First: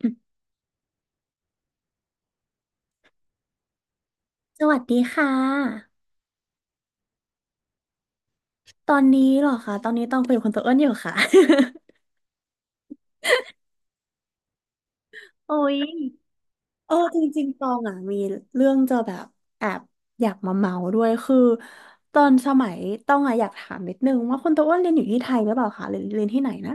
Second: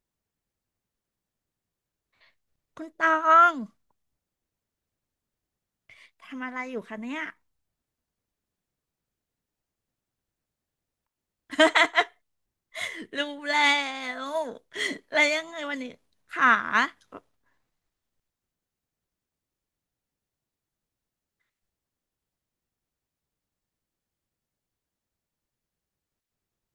คุณตองสวัสดีค่ะทำอะไรอยู่คะเนี่ยตอนนี้เหรอคะตอนนี้ต้องคุยกับคุณตัวอ้วนอยู่ค่ะ รู้แล้วแล้วยังโอ้ไงวัยนนี้ค่ะจริงๆตองอ่ะมีเรื่องจะแบบแอบอยากมาเมาด้วยคือตอนสมัยต้องอ่ะอยากถามนิดนึงว่าคุณตัวอ้วนเรียนอยู่ที่ไทยหรือเปล่าคะหรือเรียนที่ไหนนะ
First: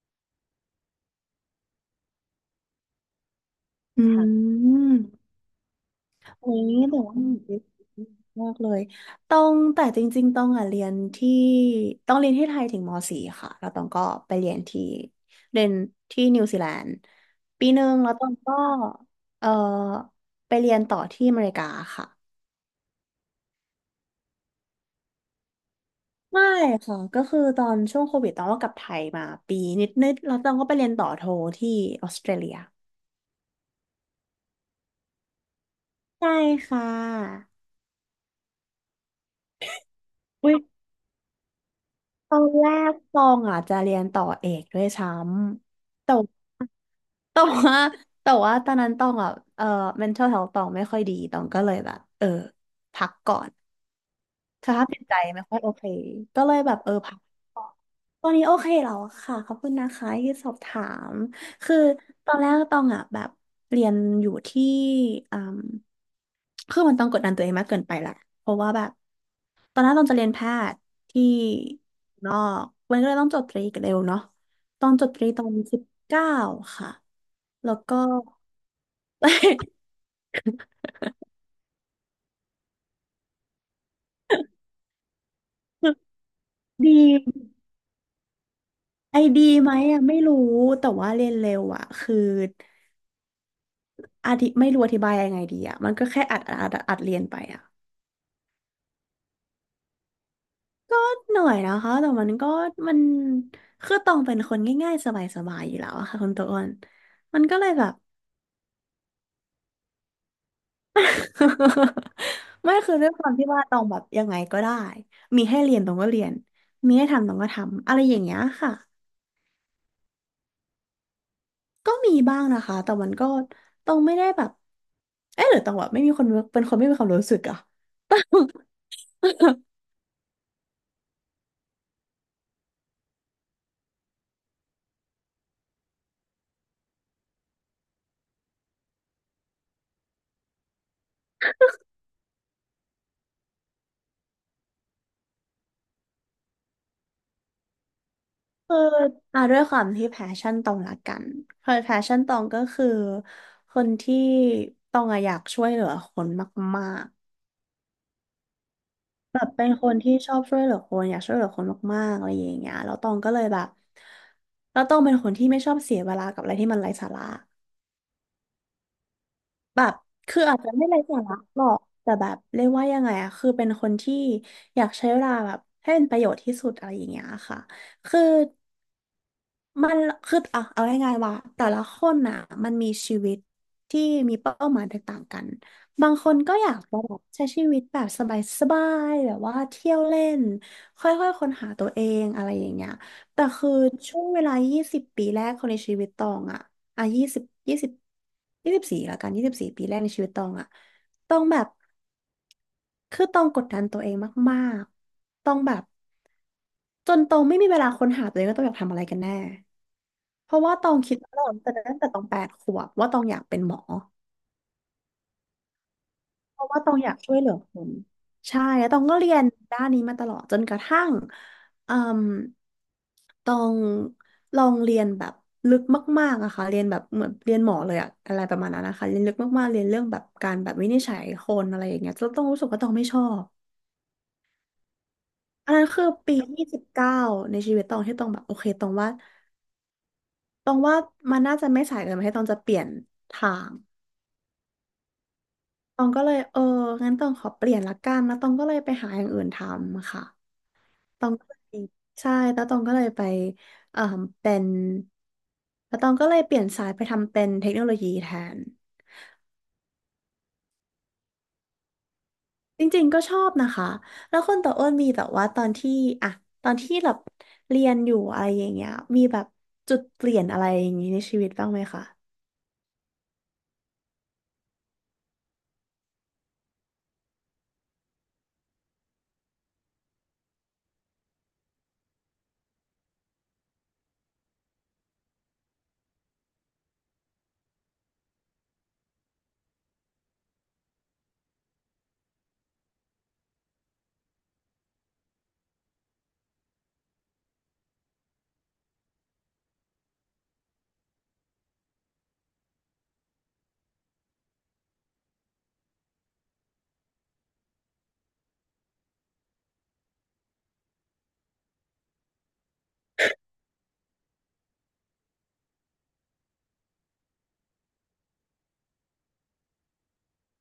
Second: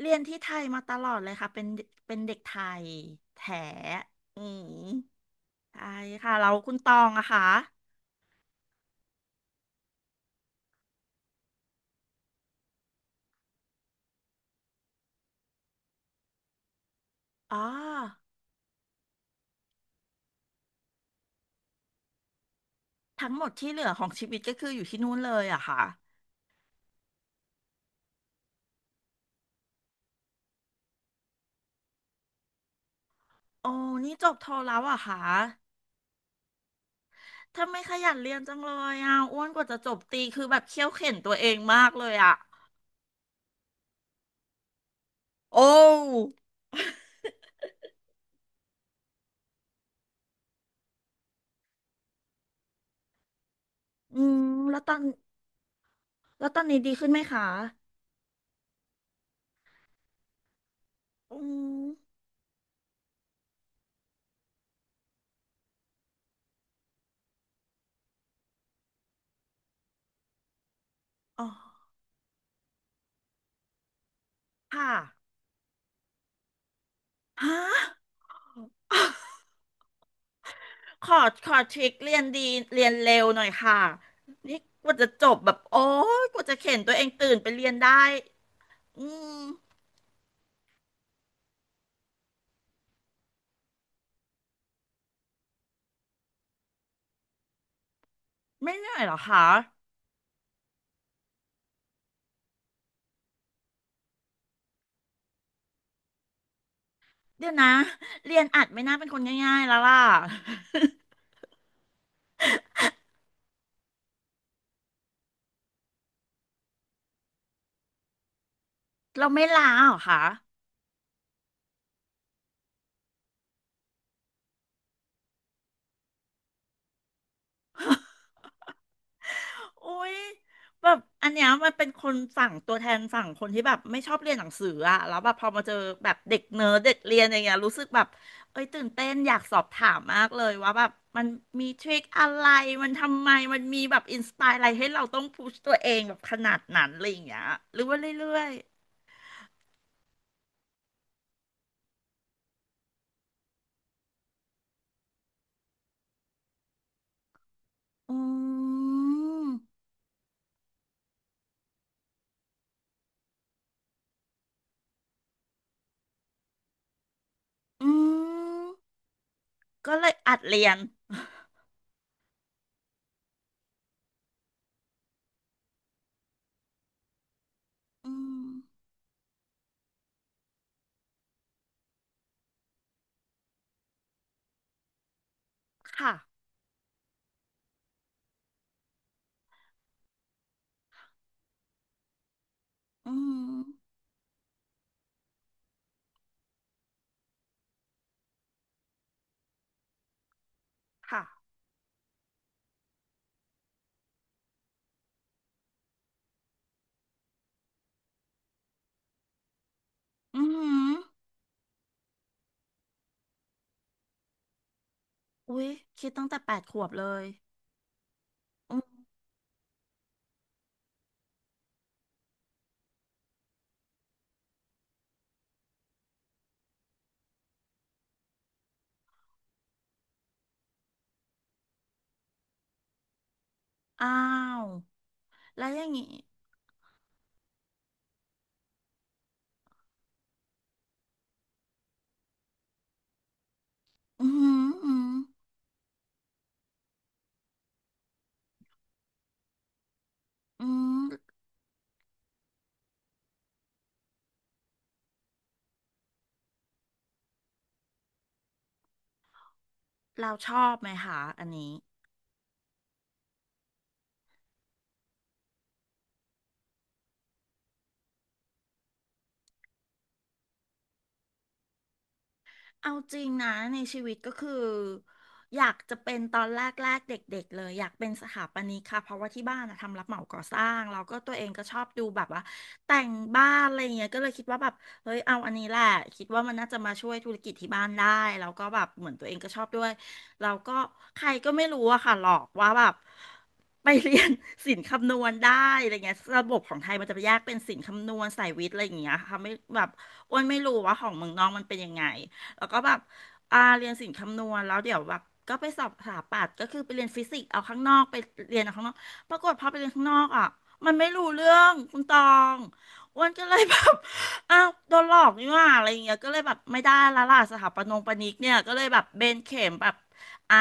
เรียนที่ไทยมาตลอดเลยค่ะเป็นเด็กไทยแท้อือืมม ใช่ค่ะเราโอุ้คุยณตอแต่งว่าอะมัค่ะนมากเลยต้องแต่จริงๆต้องอ่ะเรียนที่ต้องเรียนที่ไทยถึงม .4 ค่ะแล้วต้องก็ไปเรียนที่นิวซีแลนด์อ๋อปีหนึ่งแล้วต้องก็เออไปเรียนต่อที่อเมริกาค่ะทั้งหมดที่เหลือของชีวิตก็คืออยู่ที่นู่นเลยอะค่ะไม่ค่ะก็คือตอนช่วงโควิดต้องก็กลับไทยมาปีนิดๆแล้วต้องก็ไปเรียนต่อโทที่ออสเตรเลียโอ้นี่จบโทแล้วเหรอะค่ะใช่ค่ะทำไมขยันเรียนจังเลยอะอ้วนกว่าจะจบตรีคืออุ๊ยแบบเคี่ยวเข็ญตัวเองมากเลยตอะอนแรกตองอ่ะจะเรียนต่อเอกด้วยซ้โอ้ำแต่ แต่ว่าแต่ว่าตอนนั้นต้องอ่ะเอ่อ mental health ต้องไม่ค่อยดีต้องก็เลยแบบพักก่อนอืมสแล้วภาพตอจิน ตใจไม่ค่อยโอเคก็แล้วเลตยอนแบนี้บดีขึ้นพัไหมก คะตอนนี้โอเคแล้วค่ะขอบคุณนะคะที่สอบถามอืคือมตอนแรกตองอ่ะแบบเรียนอยู่ที่อืมคือมันต้องกดดันตัวเองมากเกินไปแหละเพราะว่าแบบตอนแรกตองจะเรียนแพทย์ที่อ๋อนอกมันก็เลยต้องจบตรีกันเร็วเนาะตอค่ะงจบตรีตอนสิบเก้าค่ะฮะ แล้วก็ ขอ ขอทริคเรียนดี เรียนเร็วหน่อยค่ะ นี่กว่าจะจบแบบ โอ้ยกว่าจะเข็นตัดีวเองตื่นไปเรียนได้อืไอดีมไหมอ่ะไม่รู้แต่ว่าเรียนเร็วอ่ะคือไม่รู้อธิบายยังไงดีอ่ะมันก็แค่อัดอัดอัดอัดเรียนไปอ่ะ ไม่เหนื่อยเหรอคะหน่อยนะคะ แต่มันก็มันคือตองเป็นคนง่ายๆสบายๆอยู่แล้วอะค่ะคุณตัวอ้วนมันเดี๋ยวก็เลนะ ยแบบ เรียนอัดไม่น่าเป็นคนง่ายๆแล้วล่ะ ไม่คือด้วยความที่ว่าตองแบบยังไงก็ได้มีให้เรียนตองก็เรียนมีให้ทำตองก็ทำอะไรอย่างเงี้ยค่ะ เราไม่ลาเหรอคะ ก็มีบ้างนะคะแต่มันก็ตองไม่ได้แบบเอ๊ะหรือตองแบบไม่มีคนเป็นคนไม่มีความรู้สึกอะ อุ้ยแบบอันเนี้ยมันเป็นคนฝั่งตัวแทนฝั่งคนที่แบบไม่ชอบเรียนหนังสืออะแล้วแบบพอมาเจอแบบเด็กเนิร์ดเด็กเรียนอย่างเงี้ยรู้สึกแบบเอ้ยตื่นเต้นอยากสอบถามมากเลยว่าแบบมันมีทริคอะไรมันทำไมมันมีแบบอินสปายอะไรให้เราต้องพุชตัวเองแบบขนาดนั้นอะไรอย่างเงี้ยหรือว่าเรื่อยคืออ่ะด้วยความที่แพชชั่นตองละกันคือแพชชั่นตองก็คือคนที่ตองอะอยากช่วยเหลือคนมาก ๆแบบเป็นมคนที่ชอบช่วยเหลือคนอยากช่วยเหลือคนมากๆอะไรอย่างเงี้ยแล้วตองก็เลยแบบแล้วตองเป็นคนที่ไม่ชอบเสียเวลากับอะไรที่มันไร้สาระอืมแบก็บเลยอัคืดออาจเรียจะนไม่ไร้สาระหรอกแต่แบบเรียกว่ายังไงอะคือเป็นคนที่อยากใช้เวลาแบบให้เป็นประโยชน์ที่สุดอะไรอย่างเงี้ยค่ะอืคือ มมันคือเอาง่ายๆว่าแต่ละคนน่ะมันมีชีวิตที่มีเป้าหมายแตกต่างกันบาค่ะงคนก็อยากจะแบบใช้ชีวิตแบบสบายๆแบบว่าเที่ยวเล่นค่อยๆค้นหาตัวเองอะไรอย่างเงี้ยอืแต่มคือช่วงเวลา 20 ปีแรกของในชีวิตตองอ่ะ20 20 24ละกัน24ปีแรกในชีวิตตองอะตองค่ะแบบคือตองกดดันตัวเองมากๆตองแบบจนตองไม่มีเวลาค้นหาตัวเองว่าตองอยากทำอะไรกันแน่ อืเพราะว่าตม องคิดมาตลอดแต่ตั้งแต่ตองแปดขวบว่าตองอยากเป็นหมออุ๊ยคิดตั้งแต่แปเพดราะขว่าวตบองเลอยากยช่วยเหลือคนใช่อืแล้วตอมงก็เรียนด้านนี้มาตลอดจนกระทั่งอืมตองลองเรียนแบบลึกมากๆอะค่ะเรียนแบบเหมือนเรียนหมอเลยอะอะไรประมาณนั้นนะคะเรียนลึกมากๆเรียนเรื่องแบบการแบบวินิจฉัยคนอะไรอย่างเงี้ยแล้วตองรู้สึกว่าตองไม่ชอบอ้าวแล้วอันอนั้ย่านงคืงี้อปีที่สิบเก้าในชีวิตตองที่ตองแบบโอเคตองว่าตองว่ามันน่าจะไม่สายเกินไปให้ตองจะเปลี่ยนทาง อืมอหืมตองก็เลยงั้นตองขอเปลี่ยนละกันแล้วตองก็เลยไปหาอย่างอื่นทำค่ะออืมอตอหืองก็เลยใช่แล้วตองก็เลยไปเอ่อเป็นแล้วตองก็เลยเปลี่ยนสายไปทำเป็นเทคโนโลยีแทนเราชอบไหมคะอันนี้ จริงๆก็ชอบนะคะแล้วคนต่ออ้นมีแต่ว่าตอนที่อะตอนที่แบบเรียนอยู่อะไรอย่างเงี้ยมีแบบจุดเปลี่ยนอะไรอย่างงี้ในชีวิตบ้างไหมคะเอาจริงนะในชีวิตก็คืออยากจะเป็นตอนแรกๆเด็กๆเลยอยากเป็นสถาปนิกค่ะเพราะว่าที่บ้านอะทำรับเหมาก่อสร้างแล้วก็ตัวเองก็ชอบดูแบบว่าแต่งบ้านอะไรเงี้ยก็เลยคิดว่าแบบเฮ้ยเอาอันนี้แหละคิดว่ามันน่าจะมาช่วยธุรกิจที่บ้านได้แล้วก็แบบเหมือนตัวเองก็ชอบด้วยแล้วก็ใครก็ไม่รู้อะค่ะหลอกว่าแบบไปเรียน ศิลป์คำนวณได้อะไรเงี้ยระบบของไทยมันจะแยกเป็นศิลป์คำนวณสายวิทย์อะไรอย่างเงี้ยค่ะไม่แบบอ้วนไม่รู้ว่าของเมืองนอกมันเป็นยังไง แล้วก็แบบเรียนศิลป์คำนวณแล้วเดี๋ยวแบบก็ไปสอบสถาปัตย์ก็คือไปเรียนฟิสิกส์เอาข้างนอกไปเรียนเอาข้างนอกปรากฏพอไปเรียนข้างนอกอ่ะมันไม่รู้เรื่องคุณตองอ้วนก็เลยแบบ อ้าวโดนหลอกนี่หว่าอะไรอย่างเงี้ยก็เลยแบบไม่ได้ละล่ะสถาปนงปนิกเนี่ยก็เลยแบบเบนเข็มแบบอ่า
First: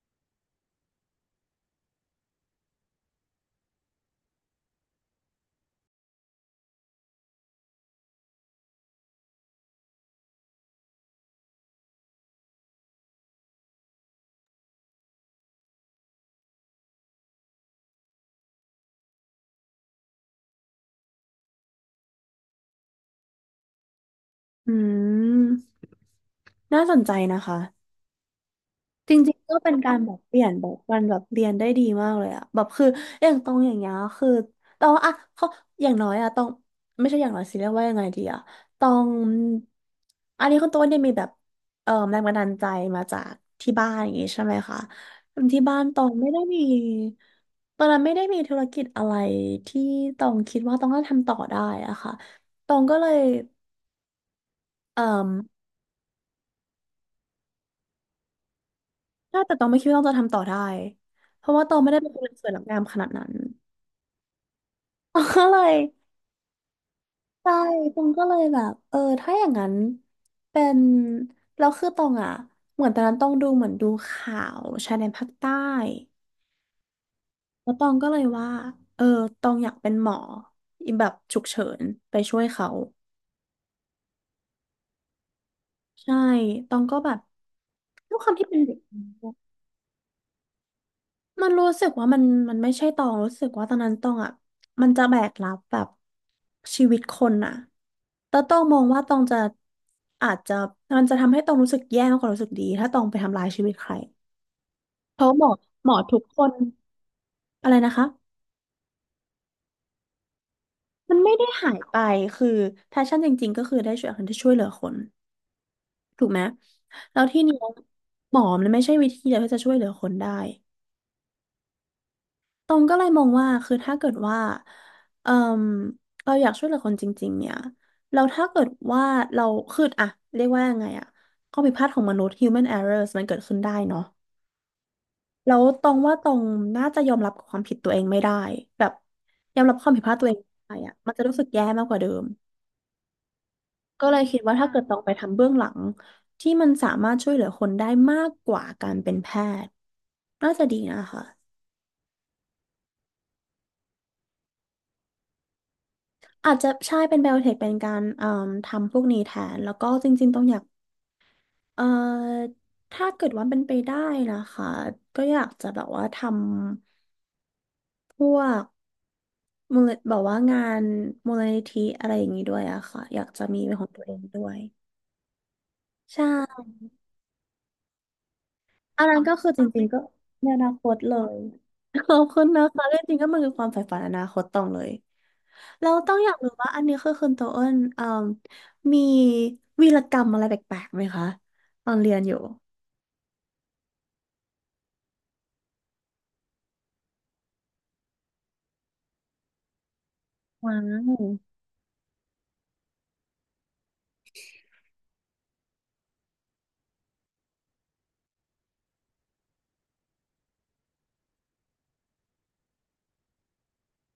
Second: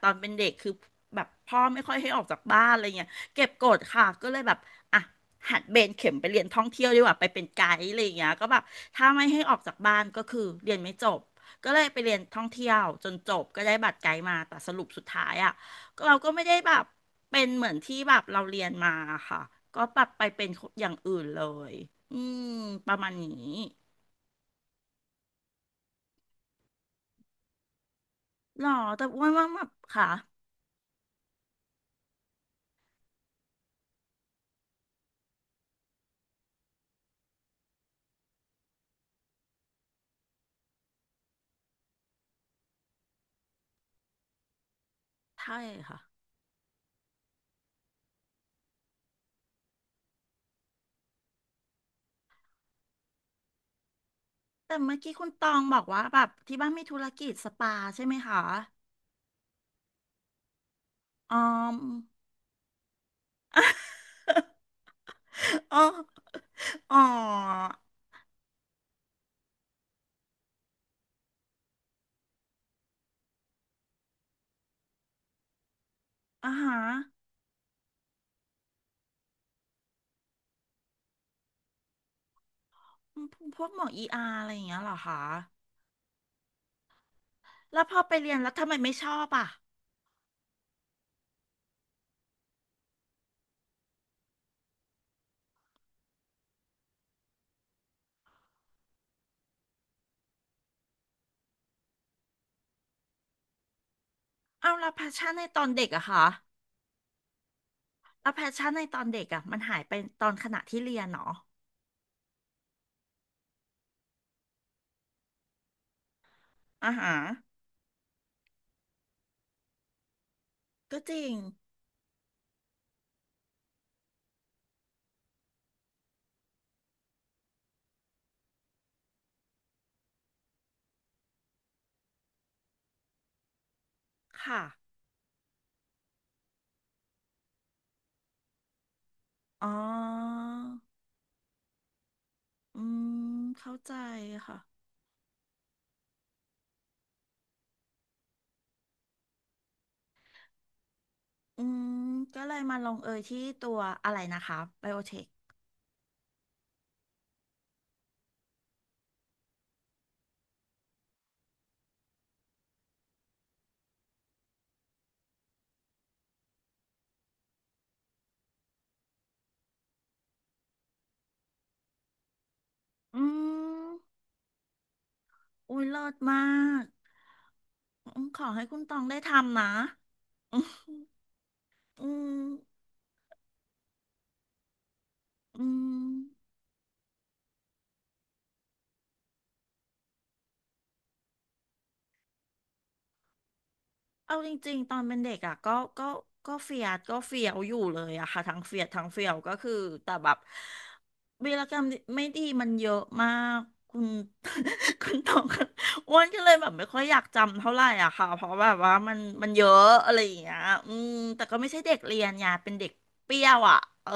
ตอนเป็นเด็กคือแบบพ่อไม่ค่อยให้ออกจากบ้านอะไรเงี้ยเก็บกดค่ะก็เลยแบบอ่ะ หัดเบนเข็มไปเรียนท่องเที่ยวดีกว่าไปเป็นไกด์อะไรอย่างเงี้ยก็แบบถ้าไม่ให้ออกจากบ้านก็คือเรียนไม่จบก็เลยไปเรียนท่องเที่ยวจนจบก็ได้บัตรไกด์มาแต่สรุปสุดท้ายอ่ะก็เราก็ไม่ได้แบบเป็นเหมือนที่แบบเราเรียนมาค่ะก็ปับไปเป็นอย่างอื่นเลยอืมประมาณนี้อืมน่าสนใจนะคะ หรอแต่จอ้วนริงว่าๆก็แบบเป็นการค่ะแบบเปลี่ยนแบบวันแบบเรียนได้ดีมากเลยอะแบบคืออย่างตรงอย่างเงี้ยคือตองอะเขาอย่างน้อยอะตองไม่ใช่อย่างน้อยสิเรียกว่ายังไงดีอะตองอันนี้คุณตัวเนี่ยมีแบบแรงบันดาลใจมาจากที่บ้านอย่างงี้ใช่ไหมคะใช่ที่บ้านตค่ะองไม่ได้มีตอนนั้นไม่ได้มีธุรกิจอะไรที่ตองคิดว่าตองน่าจะทำต่อได้อะค่ะตองก็เลยแต่เมื่อเอ่กี้คุอณตองบอกว่าแบบที่บ้านมีธุรกิจสปาใช่ไหมคะถ้าแต่ตองไม่คิดว่าตองจะทำต่อได้อ๋อ เพราะว่าตองไม่ได้เป็นคนสวยรับงามขนาดนั้น ก็เล ยอ๋อ อ๋อ ใช่ตองก็เลยแบบเออถ้าอย่างนั้นเป็นแล้วคือตองอ่ะเหมือนตอนนั้นตองดูเหมือนดูข่าวชายแดนภาคใต้อ่าฮะแล้วตองก็เลยว่าเออตองอยากเป็นหมอแบบฉุกเฉินไปช่วยเขาพวกหมอเออาร์อะไรอย่างเงี้ยเหรอคะใช่ตองก็แบบแล้วพอไปด้วยคเรีวามยนที่แล้วเป็นทำไมเด็ก ไม่ชอบ อ่ะมันรู้สึกว่ามันไม่ใช่ตองรู้สึกว่าตอนนั้นตองอ่ะมันจะแบกรับแบบชีวิตคนอ่ะแต่ตองมองว่าตองจะอาจจะมันจะทำให้ตองรู้สึกแย่มากกว่ารู้สึกดีถ้าตองไปทำลายชีวิตใครเอาแล้วแพชเพชั่นราะหในมอตอนเด็หกมออะทุคะกคนอะไรนะคะแล้วแพชชั่นในตอนเด็กอะมันหายไปตอนขณะที่เรียนมันเนาะไม่ได้หายไปคือแพชชั่นจริงๆก็คือได้ช่วยคนที่ช่วยเหลือคนถูกไหมอ่าฮะแล้วที่นี้หมอมันไม่ใช่วิธีเดียวที่จะช่วยเหลือคนได้ ก็จริงตรงก็เลยมองว่าคือถ้าเกิดว่าเออเราอยากช่วยเหลือคนจริงๆเนี่ยเราถ้าเกิดว่าเราคืออะเรียกว่ายังไงอะข้อผิดพลาดของมนุษย์ human errors มันเกิดขึ้นได้เนาะค่ะแล้วตรงน่าจะยอมรับกับความผิดตัวเองไม่ได้แบบยอมอ๋รับความผิดพลาดตัวเองอไม่ได้อะมันจะรู้สึกแย่มากกว่าเดิมอืมเข้าใจก็เลยคิดว่าค่ะถ้าเกิดตรงไปทำเบื้องหลังที่มันสามารถช่วยเหลือคนได้มากกว่าการเป็นแพทย์น่าจะดีนะคะ อืมก็เลยมาลงเอยที่ตัวอะไรนะคะไบโอเทคอาจจะใช่เป็นไบโอเทคเป็นการเอ่มทำพวกนี้แทนแล้วก็จริงๆต้องอยากเอ่อถ้าเกิดว่าเป็นไปได้นะคะก็อยากจะแบบว่าทำพวกมูลแบบว่างานมูลนิธิอะไรอย่างนี้ด้วยอะค่ะออืยากจะมีเป็นของตัวเอมงด้วยอุ้ยเลิศใมาช่กอืมขอให้คุณตออังนได้นั้นก็คือทำจนะริงๆก็ในอือนาคตเลยขมอบคุณนะคะเรื่องจริงก็มันคือความใฝ่ฝันอนาคตตองเลยอืเราม ต้องอยากรู้ว่าอันนี้คือคุณโตเอิญเอ่มมีวีรกรรมอะไรแปลกๆไหมคะตอนเรียนอยู่ เอาจริงๆตอนเป็นเด็กอ่ะก็ก็ก็เฟียดก็เฟียวอยู่เลยอะค่ะทั้งเฟียดทั้งเฟียวก็คือแต่แบบว้าวีว รกรรมไม่ดีมันเยอะมากคุณ คุณตอง อ้วนก็เลยแบบไม่ค่อยอยากจำเท่าไหร่อะค่ะเพราะแบบว่ามันเยอะอะไรอย่างเงี้ยอืมแต่ก็ไม่ใช่เด็กเรียนไงเป็นเด็กเปรี้ยวอ่ะเออ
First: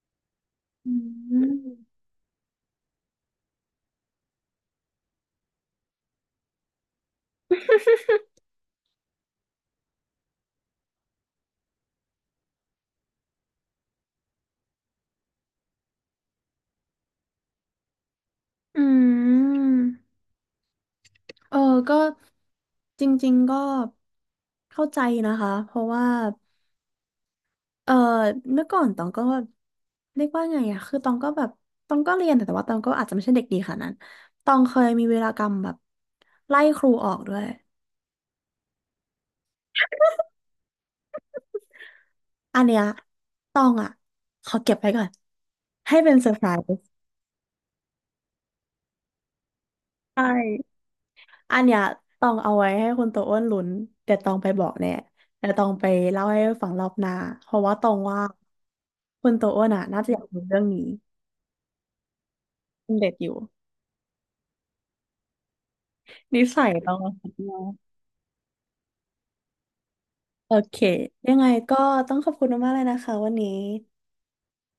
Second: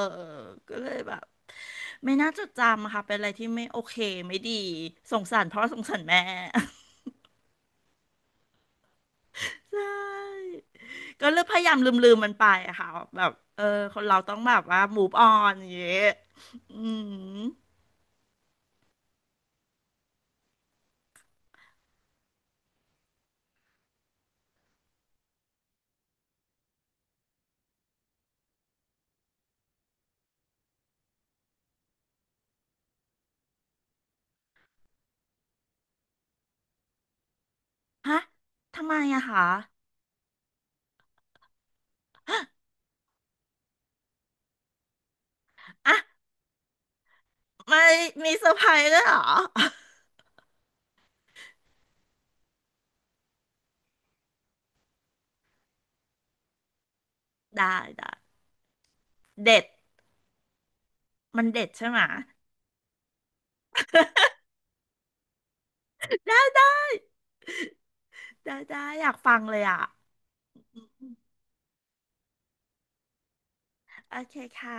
ก็เลอืยแบบมไม่น่าจดจำอะค่ะเป็นอะไรที่ไม่โอเคไม่ดีสงสารพ่อสงสารแม่ ก็เลือกพยายามลืมๆมันไปอะค่ะแบบเออคนเราต้องแบบว่า move on อย่างเงี้ยอืมอืมเออก็จริงๆก็เข้าใจนะคะ เพราะว่าเออเมื่อก่อนตองก็เรียกว่าไงอะคือตองก็แบบตองก็เรียนแต่ว่าตองก็อาจจะไม่ใช่เด็กดีขนาดนั้นตองเคยมีเวรากรรมแบบไล่ครูออกด้วย ฮะทำไมอะคะอันเนี้ยตองอะขอเก็บไว้ก่อนอ่ะให้เป็นเซอร์ไพรส์ไม่มีเซอร์ไพรส์ด้วยเหรอใช่ อันเนี้ยต้องเอาไว้ให้คุณโตอ้วนลุ้นเดี๋ยต้องไปบอกแน่เดี๋ยต้องไปเล่าให้ฟังรอบหน้าเพราะได้ว่าตองได้ว่าคุณโตเด็อ้ดวนอ่ะน่าจะอยากรู้เรื่องนี้มันเด็ดใช่ไหมเป็นเด็ดอยู่ได้นิสัยได้ต้องมนะได้ได้อยากฟังเลยอะโอเคยังไงก็ต้องขอบคุณมากๆเลยนะคะวันนี้โอเคค่ะ